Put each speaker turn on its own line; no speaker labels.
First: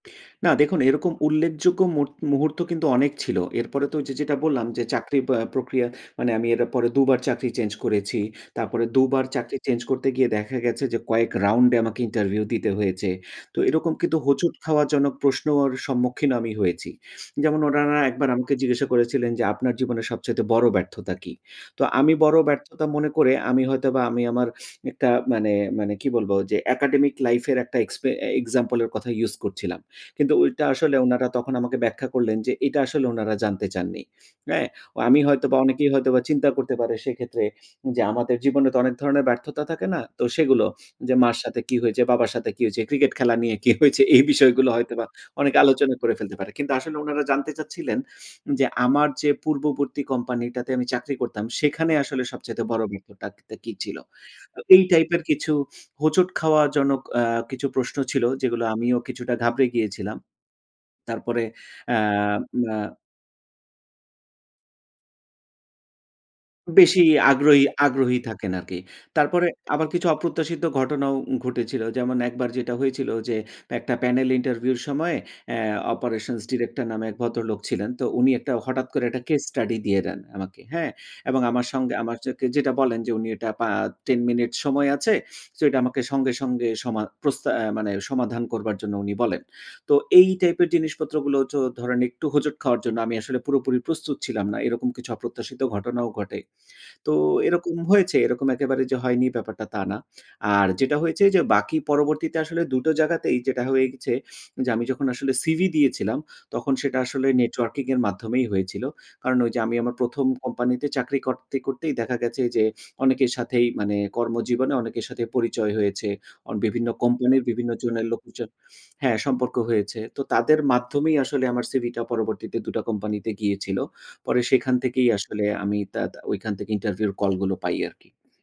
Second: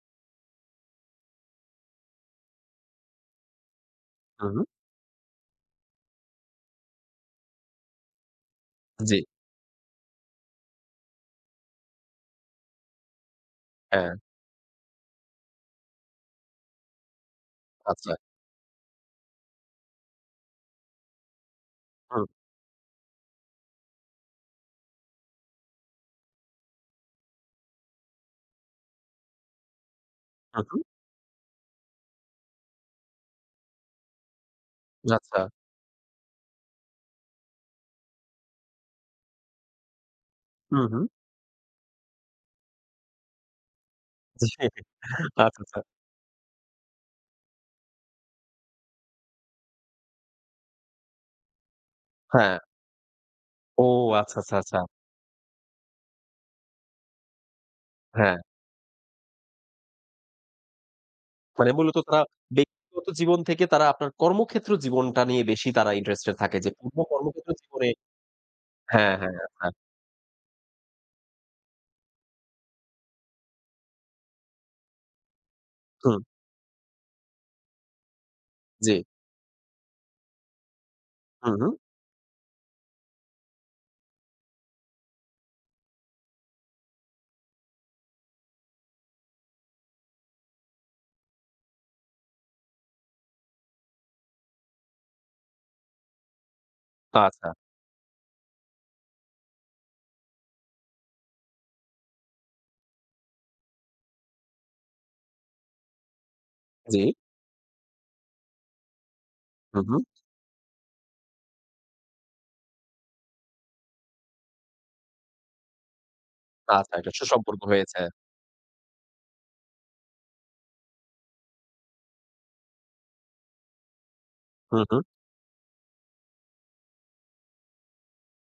না, দেখুন এরকম উল্লেখযোগ্য মু-মুহূর্ত কিন্তু অনেক ছিল। এরপরে তো ওইযে যেটা
হুম, হুম।
বললাম, যে চাকরি বা প্রক্রিয়া মানে আমি এর পরে ২ বার চাকরি চেঞ্জ করেছি। তারপরে ২
জি।
বার চাকরি চেঞ্জ করতে গিয়ে দেখা গেছে যে কয়েক round এ আমাকে ইন্টারভিউ দিতে হয়েছে। তো এরকম
হ্যাঁ।
কিন্তু হোঁচট খাওয়া জনক প্রশ্নর সম্মুখীন আমি হয়েছি। যেমন উনারা
আচ্ছা।
একবার আমাকে জিজ্ঞাসা করেছিলেন যে আপনার জীবনে সবচাইতে বড় ব্যর্থতা কী? তো আমি
হুম।
বড় ব্যর্থতা মনে করে আমি হয়তোবা আমি আমার একটা মানে মানে কি বলবো যে একাডেমিক লাইফ এর একটা এক্সপে example এর কথা ইউস করছিলাম। কিন্তু ওইটা
হুম, হুম।
আসলে উনারা তখন আমাকে ব্যাখ্যা করলেন, যে এটা আসলে উনারা জানতে চাননি, অ্যা অ আমি
আচ্ছা।
হয়তো বা অনেকেই হয়তোবা চিন্তা করতে পারে সেক্ষেত্রে যে আমাদের জীবনে তো অনেক ধরনের ব্যর্থতা থাকে না। তো সেগুলো
হুম, হুম।
যে মার সাথে কী হয়েছে, বাবার সাথে কি হয়েছে, ক্রিকেট খেলা নিয়ে কি হয়েছে এই
জি,
বিষয়গুলো হয়তোবা
আচ্ছা,
অনেকে
আচ্ছা।
আলোচনা করে ফেলতে পারে। কিন্তু আসলে উনারা জানতে চাচ্ছিলেন, যে আমার যে পূর্ববর্তী কোম্পানিটাতে আমি চাকরি করতাম, সেখানে আসলে
হ্যাঁ।
সবচাইতে বড় ব্যর্থটা কী
ও
ছিলো?
আচ্ছা, আচ্ছা,
তো
আচ্ছা।
এই টাইপের কিছু হোঁচট খাওয়া জনক আ কিছু প্রশ্ন ছিল
হ্যাঁ।
যেগুলো আমিও কিছুটা ঘাবড়ে গিয়েছিলাম, তারপরে
মানে মূলত
আ
তারা
আ
ব্যক্তিগত জীবন থেকে তারা আপনার কর্মক্ষেত্র জীবনটা নিয়ে বেশি তারা ইন্টারেস্টেড থাকে যে পূর্ব
বেশি
কর্মক্ষেত্র
আগ্রহী
জীবনে
আগ্রহী থাকেন আরকি।
হ্যাঁ, হ্যাঁ,
তারপরে
হ্যাঁ।
আবার কিছু অপ্রত্যাশিত ঘটনাও ঘটেছিল। যেমন একবার যেটা হয়েছিল যে একটা panel ইন্টারভিউ এর সময় অ্যা
হুম।
operations director নামে এক ভদ্রলোক ছিলেন। তো উনি হঠাৎ
জি।
করে একটা case study দিয়ে দেন আমাকে হ্যাঁ? এবং
হুম,
আমার
হুম।
সঙ্গে আমার যাকে, যেটা বলেন যে উনি এটা পা 10 মিনিট সময় আছে। সো এটা আমাকে সঙ্গে, সঙ্গে সমা প্রস্তা আ মানে সমাধান করবার জন্য উনি বলেন। তো এই টাইপের জিনিসপত্র গুলো চো ধরেন একটু হোঁচট খাওয়ার জন্য আমি আসলে পুরোপুরি প্রস্তুত ছিলাম না এরকম কিছু অপ্রত্যাশিত ঘটনাও ঘটে। তো
আচ্ছা।
এরকম হয়েছে এরকম একেবারে যে হয়নি ব্যাপারটা তা না। আর যেটা হয়েছে যে বাকি পরবর্তীতে আসলে ২ টো জায়গাতেই যেটা হয়ে গেছে যে আমি যখন আসলে সিভি দিয়েছিলাম, তখন সেটা
জি।
আসলে নেটওয়ার্কিং এর মাধ্যমেই হয়েছিল। কারণ ওই যে আমি
হুম,
আমার
হুম।
১ম, কোম্পানিতে চাকরি করতে, করতেই দেখা গেছে যে অনেকের সাথেই মানে কর্মজীবনে অনেকের সাথে পরিচয় হয়েছে। অ বিভিন্ন
আচ্ছা একটা
কোম্পানির
সুসম্পর্ক
বিভিন্ন জোন
হয়েছে।
এর লোক জন হ্যাঁ, সম্পর্ক হয়েছে। তো তাদের মাধ্যমেই আসলে আমার সিভিটা পরবর্তীতে ২ টা কোম্পানিতে গিয়েছিলো। পরে সেখান
হুম, হুম।
থেকেই আসলে আমি তাদা ঐখান থেকে ইন্টারভিউ এর কল গুলো পাই আরকি।